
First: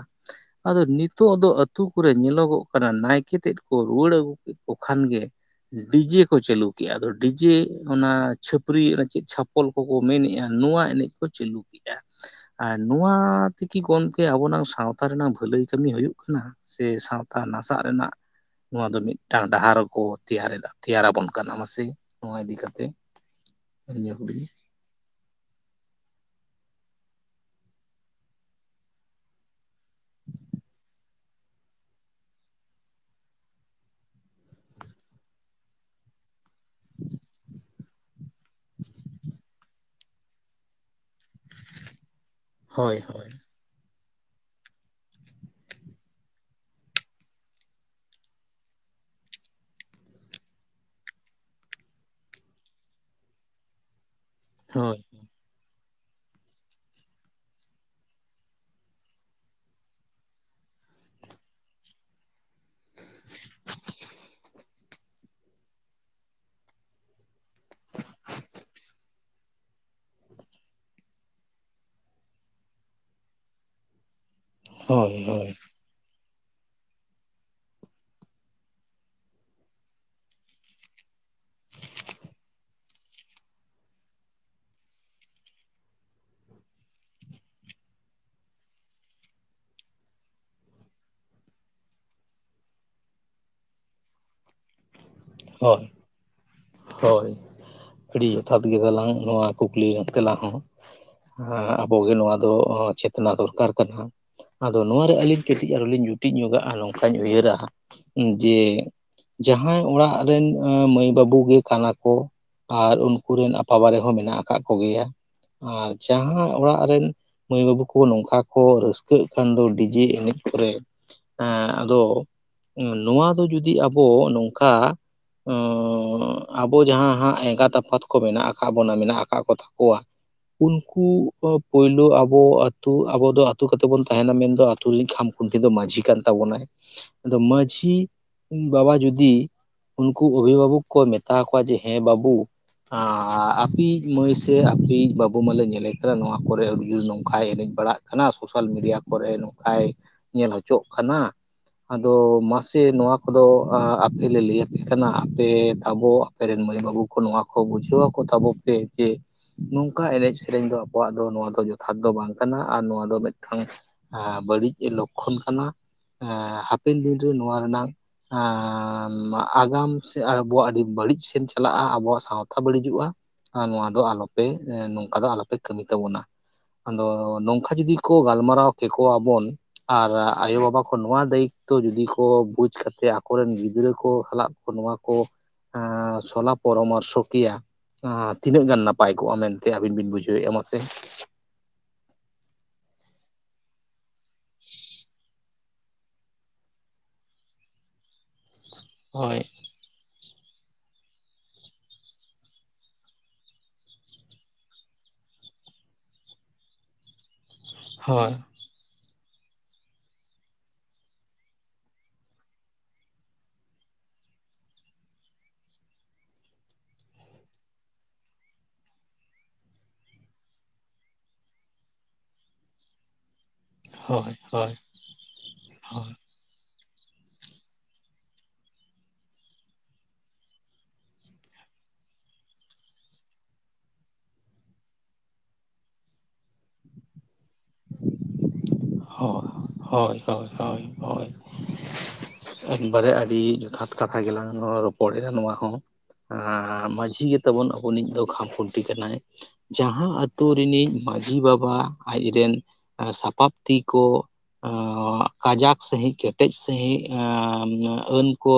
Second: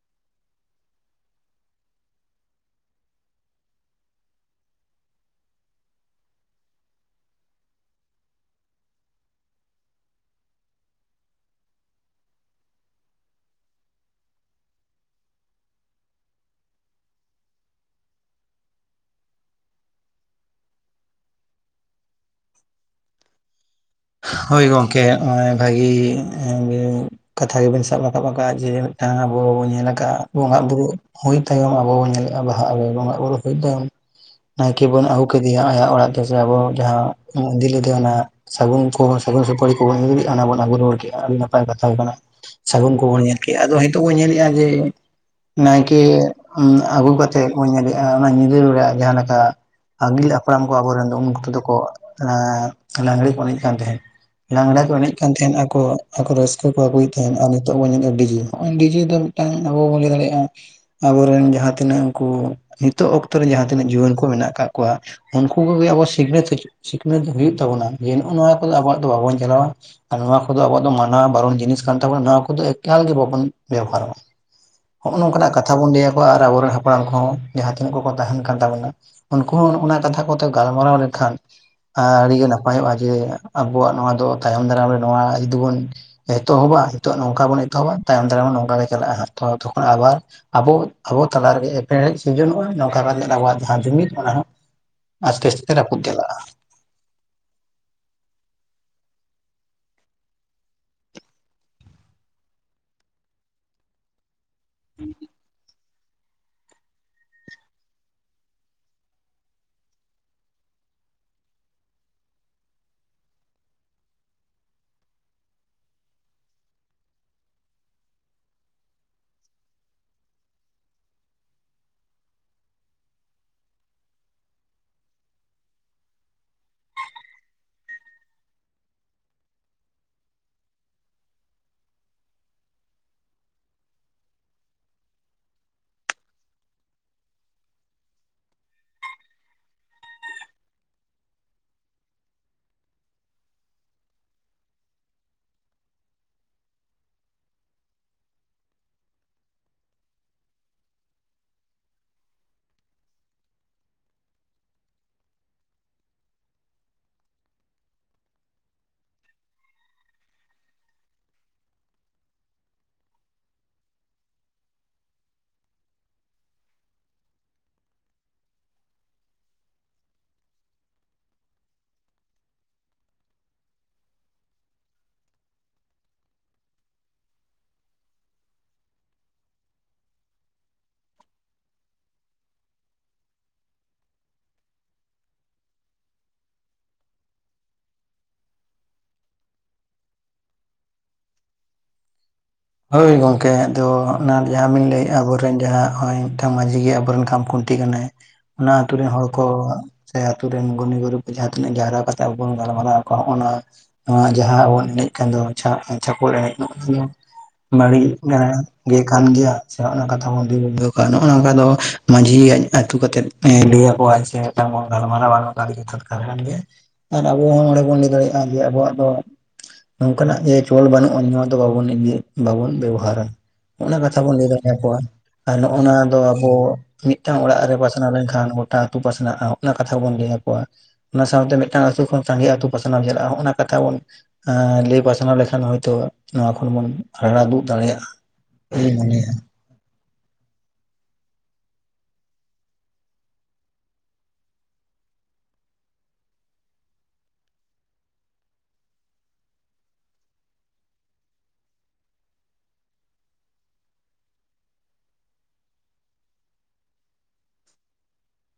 ᱟᱫᱚ ᱱᱤᱛᱚᱜ ᱚᱛᱳ ᱠᱚᱨᱮ ᱧᱮᱞᱚᱜᱚᱜ ᱠᱟᱱᱟ ᱱᱟᱭᱠᱮ ᱛᱮᱫ ᱠᱚ ᱨᱩᱣᱟᱹᱲ ᱟᱹᱜᱩ ᱠᱮᱫ ᱠᱚ ᱠᱷᱟᱱ ᱜᱮ ᱰᱤᱡᱮ ᱠᱚ ᱪᱟᱹᱞᱩ ᱠᱮᱫᱼᱟ ᱟᱫᱚ ᱰᱤᱡᱮ ᱚᱱᱟ ᱪᱷᱟᱹᱯᱟᱹᱨᱤ ᱚᱱᱟ ᱪᱮᱫ ᱪᱷᱟᱯ ᱦᱚᱯᱚᱞ ᱠᱚᱠᱚ ᱢᱮᱱᱮᱫᱼᱟ ᱱᱚᱣᱟ ᱮᱱᱮᱡ ᱠᱚ ᱪᱟᱹᱞᱩ ᱠᱮᱫᱮᱜᱼᱟ, ᱟᱨ ᱱᱚᱣᱟ ᱛᱮᱠᱤ ᱜᱚᱢᱠᱮ ᱟᱵᱚᱱᱟᱝ ᱥᱟᱶᱛᱟ ᱨᱮᱱᱟᱝ ᱵᱷᱟᱹᱞᱟᱹᱭ ᱠᱟᱹᱢᱤ ᱦᱩᱭᱩᱜ ᱠᱟᱱᱟ ᱥᱮ ᱥᱟᱶᱛᱟ ᱱᱟᱥᱟᱜ ᱨᱮᱱᱟᱜ ᱱᱚᱣᱟ ᱫᱚ ᱢᱤᱫᱴᱟᱝ ᱰᱟᱦᱟᱨᱠᱚ ᱛᱮᱭᱟᱨᱟᱵᱚᱱ ᱠᱟᱱᱟ ᱢᱟᱥᱮ ᱱᱚᱣᱟ ᱤᱫᱤ ᱠᱟᱛᱮᱜ, *inaudible*
ᱦᱳᱭ ᱜᱚᱝᱠᱮ ᱱᱚᱜᱼᱚᱭ ᱵᱷᱟᱹᱜᱤ ᱠᱟᱛᱷᱟ ᱜᱮᱵᱟᱭ ᱥᱟᱵ ᱨᱟᱠᱟᱵ ᱟᱠᱟᱫ ᱡᱮ ᱢᱤᱫᱴᱟᱝ ᱟᱵᱚ ᱵᱚᱱ ᱧᱮᱞ ᱟᱠᱟᱫ ᱵᱚᱸᱜᱟᱼ ᱵᱩᱨᱩ ᱦᱩᱭ ᱛᱟᱭᱚᱢ ᱟᱵᱚ ᱵᱚᱱ ᱧᱮᱞᱮᱜᱼᱟ ᱵᱟᱦᱟᱜ ᱨᱮ ᱵᱚᱸᱜᱟᱼ ᱵᱩᱨᱩ ᱦᱩᱭ ᱛᱟᱭᱚᱢ ᱱᱟᱭᱠᱮ ᱵᱚᱱ ᱟᱹᱜᱩ ᱠᱮᱫᱮᱭᱟ ᱟᱭᱟᱜ ᱚᱲᱟᱜ ᱛᱮᱥᱮ ᱟᱵᱚ ᱡᱟᱦᱟᱸ ᱵᱚᱱ ᱤᱫᱤ ᱞᱮᱫᱮᱭᱟ ᱚᱱᱟ ᱥᱟᱹᱜᱩᱱ ᱟᱵᱚ ᱥᱟᱹᱜᱩᱱ ᱥᱩᱯᱟᱹᱨᱤ ᱠᱚᱵᱚᱱ ᱟᱱᱟ ᱵᱚᱱ ᱟᱹᱜᱩ ᱨᱩᱣᱟᱲ ᱠᱮᱜᱼᱟ ᱟᱰᱤ ᱱᱟᱯᱟᱭ ᱠᱟᱛᱷᱟ ᱜᱮ ᱠᱟᱱᱟ ᱥᱟᱹᱜᱩᱱ
ᱦᱳᱭ
ᱠᱚᱵᱚᱱ
ᱦᱳᱭ
ᱧᱮᱞ ᱾ ᱮ ᱟᱫᱚ ᱦᱮᱛᱚᱜ ᱵᱚᱱ ᱧᱮᱞᱮᱜᱼᱟ ᱡᱮ, ᱱᱟᱭᱠᱮ ᱟᱹᱜᱩ ᱠᱟᱛᱮᱫ ᱵᱚᱱ ᱧᱮᱞᱮᱜᱼᱟ ᱚᱱᱟ ᱧᱤᱫᱟᱹ ᱵᱮᱲᱟ ᱡᱟᱦᱟᱸ ᱞᱮᱠᱟ, ᱟᱹᱜᱤᱞ ᱦᱟᱯᱲᱟᱢ ᱠᱚ ᱟᱵᱚᱨᱮᱱ ᱫᱚ ᱩᱱᱠᱩ ᱠᱚ ᱫᱚ ᱠᱚ ᱞᱟᱜᱽᱲᱮ ᱠᱚ ᱮᱱᱮᱡ, ᱠᱟᱱ ᱛᱟᱦᱮᱸᱫ ᱞᱟᱜᱽᱲᱮ ᱠᱚ
ᱦᱳᱭ
ᱮᱱᱮᱡ ᱠᱟᱱ ᱠᱟᱱ ᱛᱟᱦᱮᱸᱱ ᱟᱠᱚ ᱟᱠᱚ ᱨᱟᱹᱥᱠᱟᱹ ᱠᱚ ᱟᱹᱜᱩᱭᱮᱫ ᱛᱟᱦᱮᱸᱫ ᱟᱨ ᱱᱤᱛᱚᱜ ᱵᱚᱱ ᱧᱮᱞᱮᱫᱼᱟ ᱰᱤᱡᱮ ᱦᱚᱸᱜ ᱰᱤᱡᱮ ᱫᱚ *unintelligible* ᱟᱵᱚ ᱵᱚᱱ ᱞᱟᱭ ᱫᱟᱲᱮᱭᱟᱜᱼᱟ, ᱟᱵᱚᱨᱮᱱ ᱡᱟᱦᱟᱸ ᱛᱤᱱᱟᱹᱜ ᱩᱱᱠᱩ ᱱᱤᱛᱚᱜ ᱚᱠᱛᱚ ᱨᱮ ᱡᱟᱦᱟᱸ ᱛᱤᱱᱟᱹᱜ ᱡᱩᱣᱟᱹᱱ ᱠᱚ ᱢᱮᱱᱟᱜ ᱟᱠᱟᱫ ᱠᱚᱣᱟ, ᱩᱱᱠᱩ ᱠᱚᱜᱮ ᱟᱵᱚ ᱥᱤᱠᱷᱱᱟᱹᱛ, ᱥᱤᱠᱷᱱᱟᱹᱛ ᱦᱩᱭᱩᱜ ᱛᱟᱵᱚᱱᱟ ᱡᱮ ᱱᱚᱜᱚᱭ ᱱᱚᱣᱟ ᱠᱚᱫᱚ ᱟᱵᱚᱣᱟᱜ ᱫᱚ ᱵᱟᱵᱚᱱ ᱪᱟᱞᱟᱣᱟ ᱱᱚᱣᱟ ᱠᱚᱫᱚ ᱟᱵᱚ ᱫᱚ ᱢᱟᱱᱟ ᱵᱟᱨᱚᱱ ᱡᱤᱱᱤᱥ ᱠᱟᱱ ᱛᱟᱵᱚᱱᱟ ᱱᱚᱣᱟ ᱠᱚᱫᱚ ᱮᱠᱟᱞᱜᱮ ᱵᱟᱵᱚᱱ ᱵᱮᱵᱚᱦᱟᱨᱟ
ᱦᱳᱭ
ᱦᱚᱜᱼᱚᱭ ᱱᱚᱝᱠᱟᱱᱟᱜ ᱠᱟᱛᱷᱟ ᱵᱚᱱ ᱞᱟᱹᱭᱟᱠᱚᱣᱟ ᱟᱨ ᱟᱵᱚᱨᱮᱱ ᱦᱟᱯᱲᱟᱢ ᱠᱚᱦᱚᱸ ᱡᱟᱦᱟᱸ ᱛᱤᱱᱟᱹᱜ ᱠᱚᱠᱚ ᱛᱟᱦᱮᱱ ᱠᱟᱱ ᱛᱟᱵᱚᱱᱟ ᱩᱱᱠᱩ ᱦᱚᱸ ᱚᱱᱟ ᱠᱟᱛᱷᱟ ᱠᱚᱛᱮ ᱜᱟᱞᱢᱟᱨᱟᱣ ᱞᱮᱠᱷᱟᱱ ᱟᱰᱤᱜᱮ ᱱᱟᱯᱟᱭᱚᱜ-ᱟ ᱡᱮ ᱟᱵᱚᱣᱟᱜ ᱱᱚᱣᱟ ᱫᱚ ᱛᱟᱭᱚᱢ ᱫᱟᱨᱟᱢ ᱨᱮ ᱱᱚᱣᱟ ᱡᱩᱫᱤ ᱵᱚᱱ ᱮᱛᱚᱦᱚᱵᱟ ᱱᱤᱛᱚᱜ ᱱᱚᱝᱠᱟ ᱵᱚᱱ ᱮᱛᱚᱦᱚᱵᱟ ᱛᱟᱭᱚᱢ ᱫᱟᱨᱟᱢ ᱦᱚᱸ ᱱᱚᱝᱠᱟ ᱜᱮ ᱪᱟᱞᱟᱜᱼᱟ ᱦᱟᱸᱜ ᱛᱷᱚᱲᱟ ᱛᱚᱠᱷᱚᱱ ᱟᱵᱟᱨ ᱟᱵᱚ ᱟᱵᱚ ᱛᱟᱞᱟ ᱨᱮᱜᱮ ᱮᱯᱮᱲᱦᱮᱸᱰᱮᱡ ᱥᱤᱨᱡᱚᱱᱚᱜᱼᱟ ᱱᱚᱝᱠᱟ ᱟᱵᱚᱣᱟᱜ ᱡᱟᱦᱟᱸ ᱡᱩᱢᱤᱫ ᱚᱱᱟ ᱦᱚᱸ ᱟᱥᱛᱮ ᱟᱥᱛᱮ
ᱦᱳᱭ ᱦᱳᱭ
ᱨᱟᱹᱯᱩᱫ ᱪᱟᱞᱟᱜ-ᱟ
ᱦᱳᱭ ᱟᱹᱰᱤ ᱡᱚᱛᱷᱟᱛ ᱜᱮ ᱜᱟᱞᱟᱝ ᱱᱚᱣᱟ ᱠᱩᱠᱞᱤ ᱛᱮᱞᱟ ᱦᱚᱸ ᱦᱣ ᱟᱵᱚᱜᱮ ᱱᱚᱣᱟ ᱫᱚ ᱪᱮᱛ ᱨᱮᱱᱟᱜ ᱫᱚᱨᱠᱟᱨ ᱠᱟᱱᱟ, ᱟᱫᱚ ᱱᱚᱣᱟᱨᱮ ᱟᱹᱞᱤᱧ ᱠᱟᱹᱴᱤᱡ ᱟᱨᱦᱚᱸ ᱞᱤᱧ ᱡᱩᱴᱤᱡ ᱧᱚᱜᱟᱜᱼᱟ ᱱᱚᱝᱠᱟᱧ ᱩᱭᱦᱟᱹᱨᱟ ᱡᱮ ᱡᱟᱦᱟᱸᱭ ᱚᱲᱟᱜ ᱨᱮᱱ ᱢᱟᱹᱭ ᱵᱟᱹᱵᱩ ᱜᱮ ᱠᱟᱱᱟ ᱠᱚ ᱟᱨ ᱩᱱᱠᱩ ᱨᱮᱱ ᱟᱯᱟᱵᱟᱨᱮ ᱦᱚᱸ ᱢᱮᱱᱟᱜ ᱟᱠᱟᱫ ᱠᱚᱜᱮᱭᱟ ᱟᱨ ᱡᱟᱦᱟᱸ ᱚᱲᱟᱜ ᱨᱮᱱ ᱢᱟᱹᱭ ᱵᱟᱹᱵᱩ ᱠᱚ ᱱᱚᱝᱠᱟ ᱠᱚ ᱨᱟᱹᱥᱠᱟᱹᱜ ᱠᱷᱟᱱ ᱫᱚ ᱰᱤᱡᱮ ᱮᱱᱮᱡ ᱠᱚᱨᱮ ᱦᱮᱸ ᱟᱫᱚ ᱱᱚᱣᱟ ᱫᱚ ᱡᱩᱫᱤ ᱟᱵᱚ ᱱᱚᱝᱠᱟ ᱚᱸᱻ ᱟᱵᱚ ᱡᱟᱦᱟᱸ ᱦᱟᱸᱜ ᱮᱸᱜᱟᱛ ᱟᱯᱟᱛ ᱠᱚ ᱢᱮᱱᱟᱜ ᱟᱠᱟᱫ ᱵᱚᱱᱟ ᱢᱮᱱᱟᱜ ᱟᱠᱟᱫ ᱠᱚ ᱛᱟᱠᱚᱣᱟ ᱩᱱᱠᱩ ᱯᱳᱭᱞᱩ ᱟᱵᱩ ᱟᱹᱛᱩ ᱟᱵᱩ ᱫᱚ ᱟᱹᱛᱩ ᱠᱟᱛᱮ ᱵᱚᱱ ᱛᱟᱦᱮᱱᱟ ᱢᱮᱱᱫᱚ ᱟᱛᱩ ᱨᱮᱧ ᱠᱷᱟᱢ ᱠᱷᱩᱱᱴᱤ ᱫᱚ ᱢᱟᱺᱡᱷᱤ ᱠᱟᱱ ᱛᱟᱵᱚᱱᱟᱭ ᱟᱫᱚ ᱢᱟᱺᱡᱷᱤ ᱵᱟᱵᱟ ᱡᱩᱫᱤ ᱩᱱᱠᱩ ᱚᱵᱷᱤᱵᱷᱟᱵᱚᱠ ᱠᱚ ᱢᱮᱛᱟ ᱠᱚᱣᱟ ᱡᱮ ᱦᱮᱸ ᱵᱟᱹᱵᱩ ᱟᱯᱤᱡ ᱢᱟᱹᱭ ᱥᱮ ᱟᱯᱤᱡ ᱵᱟᱹᱵᱩ ᱢᱟᱞᱮ ᱧᱮᱞᱮ ᱠᱟᱱᱟ ᱱᱚᱣᱟ ᱠᱚᱨᱮ ᱟᱹᱰᱤᱡᱳᱨ ᱱᱚᱝᱠᱟᱭ ᱮᱱᱮᱡ ᱵᱟᱲᱟᱜ ᱦᱟᱱᱟ ᱥᱳᱥᱟᱞ ᱢᱤᱰᱤᱭᱟ ᱠᱚᱨᱮ ᱱᱚᱝᱠᱟᱭ ᱧᱮᱞ ᱦᱚᱪᱚᱜ ᱠᱟᱱᱟ ᱟᱫᱚ ᱢᱟᱥᱮ ᱱᱚᱣᱟ ᱠᱚᱫᱚ ᱟᱯᱮᱞᱮ ᱞᱟᱹᱭᱟᱯᱮ ᱠᱟᱱᱟ ᱟᱯᱮ ᱟᱵᱚ ᱟᱯᱮ ᱨᱮᱱ ᱢᱟᱹᱭ ᱵᱟᱹᱵᱩ ᱠᱚ ᱱᱚᱣᱟ ᱠᱚ ᱵᱩᱡᱷᱟᱹᱣ ᱟᱠᱚ ᱛᱟᱵᱚ ᱯᱮ ᱡᱮ ᱱᱚᱝᱠᱟ ᱮᱱᱮᱡ ᱥᱮᱨᱮᱧ ᱫᱚ ᱟᱵᱚᱣᱟᱜ ᱫᱚ ᱱᱚᱣᱟ ᱫᱚ ᱡᱚᱛᱷᱟᱛ ᱫᱚ ᱵᱟᱝ ᱠᱟᱱᱟ ᱟᱨ ᱱᱚᱣᱟ ᱫᱚ ᱢᱤᱫᱴᱟᱝ ᱟ ᱵᱟᱹᱲᱤᱡ ᱞᱚᱠᱠᱷᱚᱱ ᱠᱟᱱᱟ ᱟᱸ ᱦᱟᱯᱮᱱ ᱫᱤᱱᱨᱮ ᱱᱚᱣᱟᱨᱮᱱᱟᱝ ᱟᱸ ᱟᱜᱟᱢ ᱥᱮ ᱟᱵᱚᱣᱟᱜ ᱵᱟᱹᱲᱤᱡ ᱥᱮᱱ ᱪᱟᱞᱟᱜ-ᱟ ᱟᱵᱚᱣᱟᱜ ᱥᱟᱶᱛᱟ ᱵᱟᱹᱲᱤᱡᱚᱜ-ᱟ ᱟᱨ ᱱᱚᱣᱟ ᱫᱚ ᱟᱞᱚᱯᱮ ᱱᱚᱝᱠᱟ ᱫᱚ ᱟᱞᱚᱯᱮ ᱠᱟᱹᱢᱤ ᱛᱟᱵᱚᱱᱟ, ᱟᱫᱚ ᱱᱚᱝᱠᱟ ᱡᱩᱫᱤ ᱠᱚ ᱜᱟᱞᱢᱟᱨᱟᱣ ᱠᱮᱠᱚᱣᱟᱵᱚᱱ ᱟᱨ ᱟᱭᱳᱵᱟᱵᱟ ᱠᱚ ᱱᱚᱣᱟ ᱫᱟᱭᱤᱛᱛᱚ ᱡᱩᱫᱤ ᱠᱚ ᱵᱩᱡᱽ ᱠᱟᱛᱮᱫ ᱟᱠᱚᱨᱮᱱ ᱜᱤᱫᱽᱨᱟᱹ ᱠᱚ ᱥᱟᱞᱟᱜ ᱱᱚᱶᱟ ᱠᱚ ᱮᱸ ᱥᱚᱞᱟ ᱯᱚᱨᱟᱢᱚᱨᱥᱚ ᱠᱤᱭᱟ ᱟᱨ ᱛᱤᱱᱟᱹᱜ ᱜᱟᱱ ᱱᱟᱯᱟᱭ ᱠᱚᱜ-ᱟ ᱢᱮᱱᱛᱮ ᱟᱵᱤᱱ ᱵᱤᱱ ᱵᱩᱡᱷᱟᱹᱣᱮᱫ-ᱟ ᱢᱟᱥᱮ
ᱦᱳᱭ ᱜᱚᱝᱠᱮ ᱟᱫᱚ ᱚᱱᱟ ᱡᱟᱦᱟᱸᱵᱤᱱ ᱞᱟᱹᱭᱮᱫ ᱟᱵᱚᱨᱮᱱ ᱡᱟᱦᱟᱸ ᱱᱚᱜ-ᱚᱭ ᱢᱤᱫᱴᱟᱱ ᱢᱟᱺᱡᱷᱤ ᱜᱮ ᱟᱵᱚᱨᱮᱱ ᱠᱷᱟᱢᱠᱷᱩᱱᱴᱤ ᱠᱟᱱᱟᱭ ᱚᱱᱟ ᱟᱛᱩᱨᱮᱱ ᱦᱚᱲ
ᱦᱳᱭ
ᱠᱚ ᱥᱮ ᱟᱛᱩ ᱨᱮᱱ ᱜᱩᱱᱤ ᱜᱩᱨᱤᱵ ᱠᱚ ᱡᱟᱦᱟᱸ ᱛᱤᱱᱟᱹᱜ ᱡᱟᱣᱨᱟ ᱠᱟᱛᱮ ᱟᱵᱚ ᱵᱚᱱ ᱜᱟᱞᱢᱟᱨᱟᱣ ᱟᱠᱣᱟ ᱦᱚᱸᱜᱟᱱᱟᱭ *unintelligible* ᱟᱸ ᱡᱟᱦᱟᱸ ᱟᱵᱚᱱ ᱮᱱᱮᱡ ᱠᱟᱱ ᱫᱚ ᱪᱷᱟ ᱪᱷᱟᱠᱚᱞ ᱮᱱᱮᱡ ᱚᱱᱟ ᱦᱩᱭᱩᱜ
ᱦᱳᱭ
ᱠᱟᱱᱟ ᱜᱮ ᱠᱟᱱ ᱜᱮᱭᱟ ᱥᱮ ᱱᱚᱜ-ᱱᱚᱭᱟ ᱠᱟᱛᱷᱟ ᱵᱚᱱ ᱫᱚᱦᱚ ᱠᱟᱜ-ᱟ ᱱᱚᱜᱼᱚᱭ ᱱᱚᱝᱠᱟ ᱫᱚ ᱢᱟᱹᱡᱷᱤᱭ ᱟᱛᱩ ᱠᱟᱛᱮᱫ ᱮ ᱞᱤᱭᱮᱠᱚ ᱟᱪᱷᱮ ᱢᱤᱫᱴᱮᱱ ᱵᱚᱱ ᱜᱟᱞᱢᱟᱨᱟᱣᱟ ᱟᱨ ᱱᱚᱝᱠᱟ ᱛᱮᱜᱮ ᱨᱚᱠᱟ *unintelligible* ᱛᱟᱦᱮᱱ ᱜᱮᱭᱟ ᱟᱨ ᱟᱵᱚ ᱦᱚᱸ ᱱᱚᱸᱰᱮ ᱵᱚᱱ ᱞᱟᱹᱭ ᱫᱟᱲᱮᱜ-ᱟ ᱡᱮ ᱟᱵᱚᱣᱟᱜ ᱫᱚ ᱱᱚᱝᱠᱟᱱᱟᱜ ᱡᱮ ᱪᱚᱞ ᱵᱟᱹᱱᱩᱜᱼᱟ ᱱᱚᱣᱟ ᱫᱚ ᱵᱟᱵᱚᱱ ᱮᱫᱮ ᱵᱟᱵᱩᱱ ᱵᱮᱵᱚᱦᱟᱨᱟ ᱱᱚᱟ ᱠᱟᱛᱷᱟ
ᱦᱳᱭ
ᱵᱚᱱ ᱞᱟᱹᱭ
ᱦᱳᱭ
ᱫᱟᱲᱮᱭᱟᱠᱚᱣᱟ ᱡᱮᱢᱚᱱ ᱟᱨ ᱱᱚᱜᱼᱱᱟ
ᱦᱳᱭ
ᱫᱚ, ᱟᱵᱚ ᱢᱤᱫᱴᱟᱝ ᱚᱲᱟᱜ ᱨᱮ ᱯᱟᱥᱱᱟᱣ ᱞᱮᱱᱠᱷᱟᱱ ᱜᱚᱴᱟ ᱟᱹᱛᱩ ᱯᱟᱥᱱᱟᱜᱼᱟ ᱚᱱᱟ ᱠᱟᱛᱷᱟᱵᱚᱱ ᱞᱟᱹᱭ ᱟᱠᱚᱣᱟ ᱚᱱᱟ ᱥᱟᱶᱛᱮ ᱢᱤᱫᱴᱟᱝ ᱟᱛᱩ ᱠᱷᱚᱱ ᱥᱟᱸᱜᱮ ᱟᱛᱩ ᱯᱟᱥᱱᱟᱣ ᱪᱟᱞᱟᱜᱼᱟ ᱚᱱᱟ ᱠᱟᱛᱷᱟ ᱵᱚᱱ ᱦᱟᱸ ᱞᱟᱹᱭ ᱯᱟᱥᱱᱟᱣ ᱞᱮᱠᱷᱟᱱ ᱦᱚᱭᱛᱳ ᱱᱚᱣᱟ ᱠᱷᱚᱱ ᱵᱚᱱ ᱨᱟᱲᱟ ᱫᱩᱜ ᱫᱟᱲᱮᱭᱟᱜᱼᱟ᱾ ᱤᱧ ᱢᱚᱱᱮᱭᱟ
ᱦᱳᱭ ᱦᱳᱭ ᱦᱳᱭ ᱦᱳᱭ ᱦᱳᱭ ᱮᱠᱵᱟᱨᱮ ᱟᱹᱰᱤ ᱡᱚᱛᱷᱟᱛ ᱠᱟᱛᱷᱟ ᱜᱮᱞᱟᱝ ᱨᱚᱯᱚᱲ ᱮᱱᱟ ᱱᱚᱣᱟ ᱦᱚᱸ ᱟᱸ ᱢᱟᱺᱡᱷᱤ ᱜᱮᱛᱵᱚᱱ ᱟᱵᱚᱱᱤᱡ ᱫᱚ ᱠᱷᱟᱢ ᱠᱷᱩᱱᱴᱤ ᱠᱟᱱᱟᱭ ᱡᱟᱦᱟᱸ ᱟᱛᱳ ᱨᱤᱱᱤᱡ ᱢᱟᱺᱡᱷᱤ ᱵᱟᱵᱟ ᱟᱡᱨᱮᱱ ᱥᱟᱯᱟᱯ ᱛᱤ ᱠᱚ ᱟᱸ ᱠᱟᱡᱟᱠ ᱥᱟᱺᱦᱤᱡ ᱠᱮᱴᱮᱡ ᱥᱟᱺᱦᱤᱡ ᱟᱹᱱ ᱠᱚ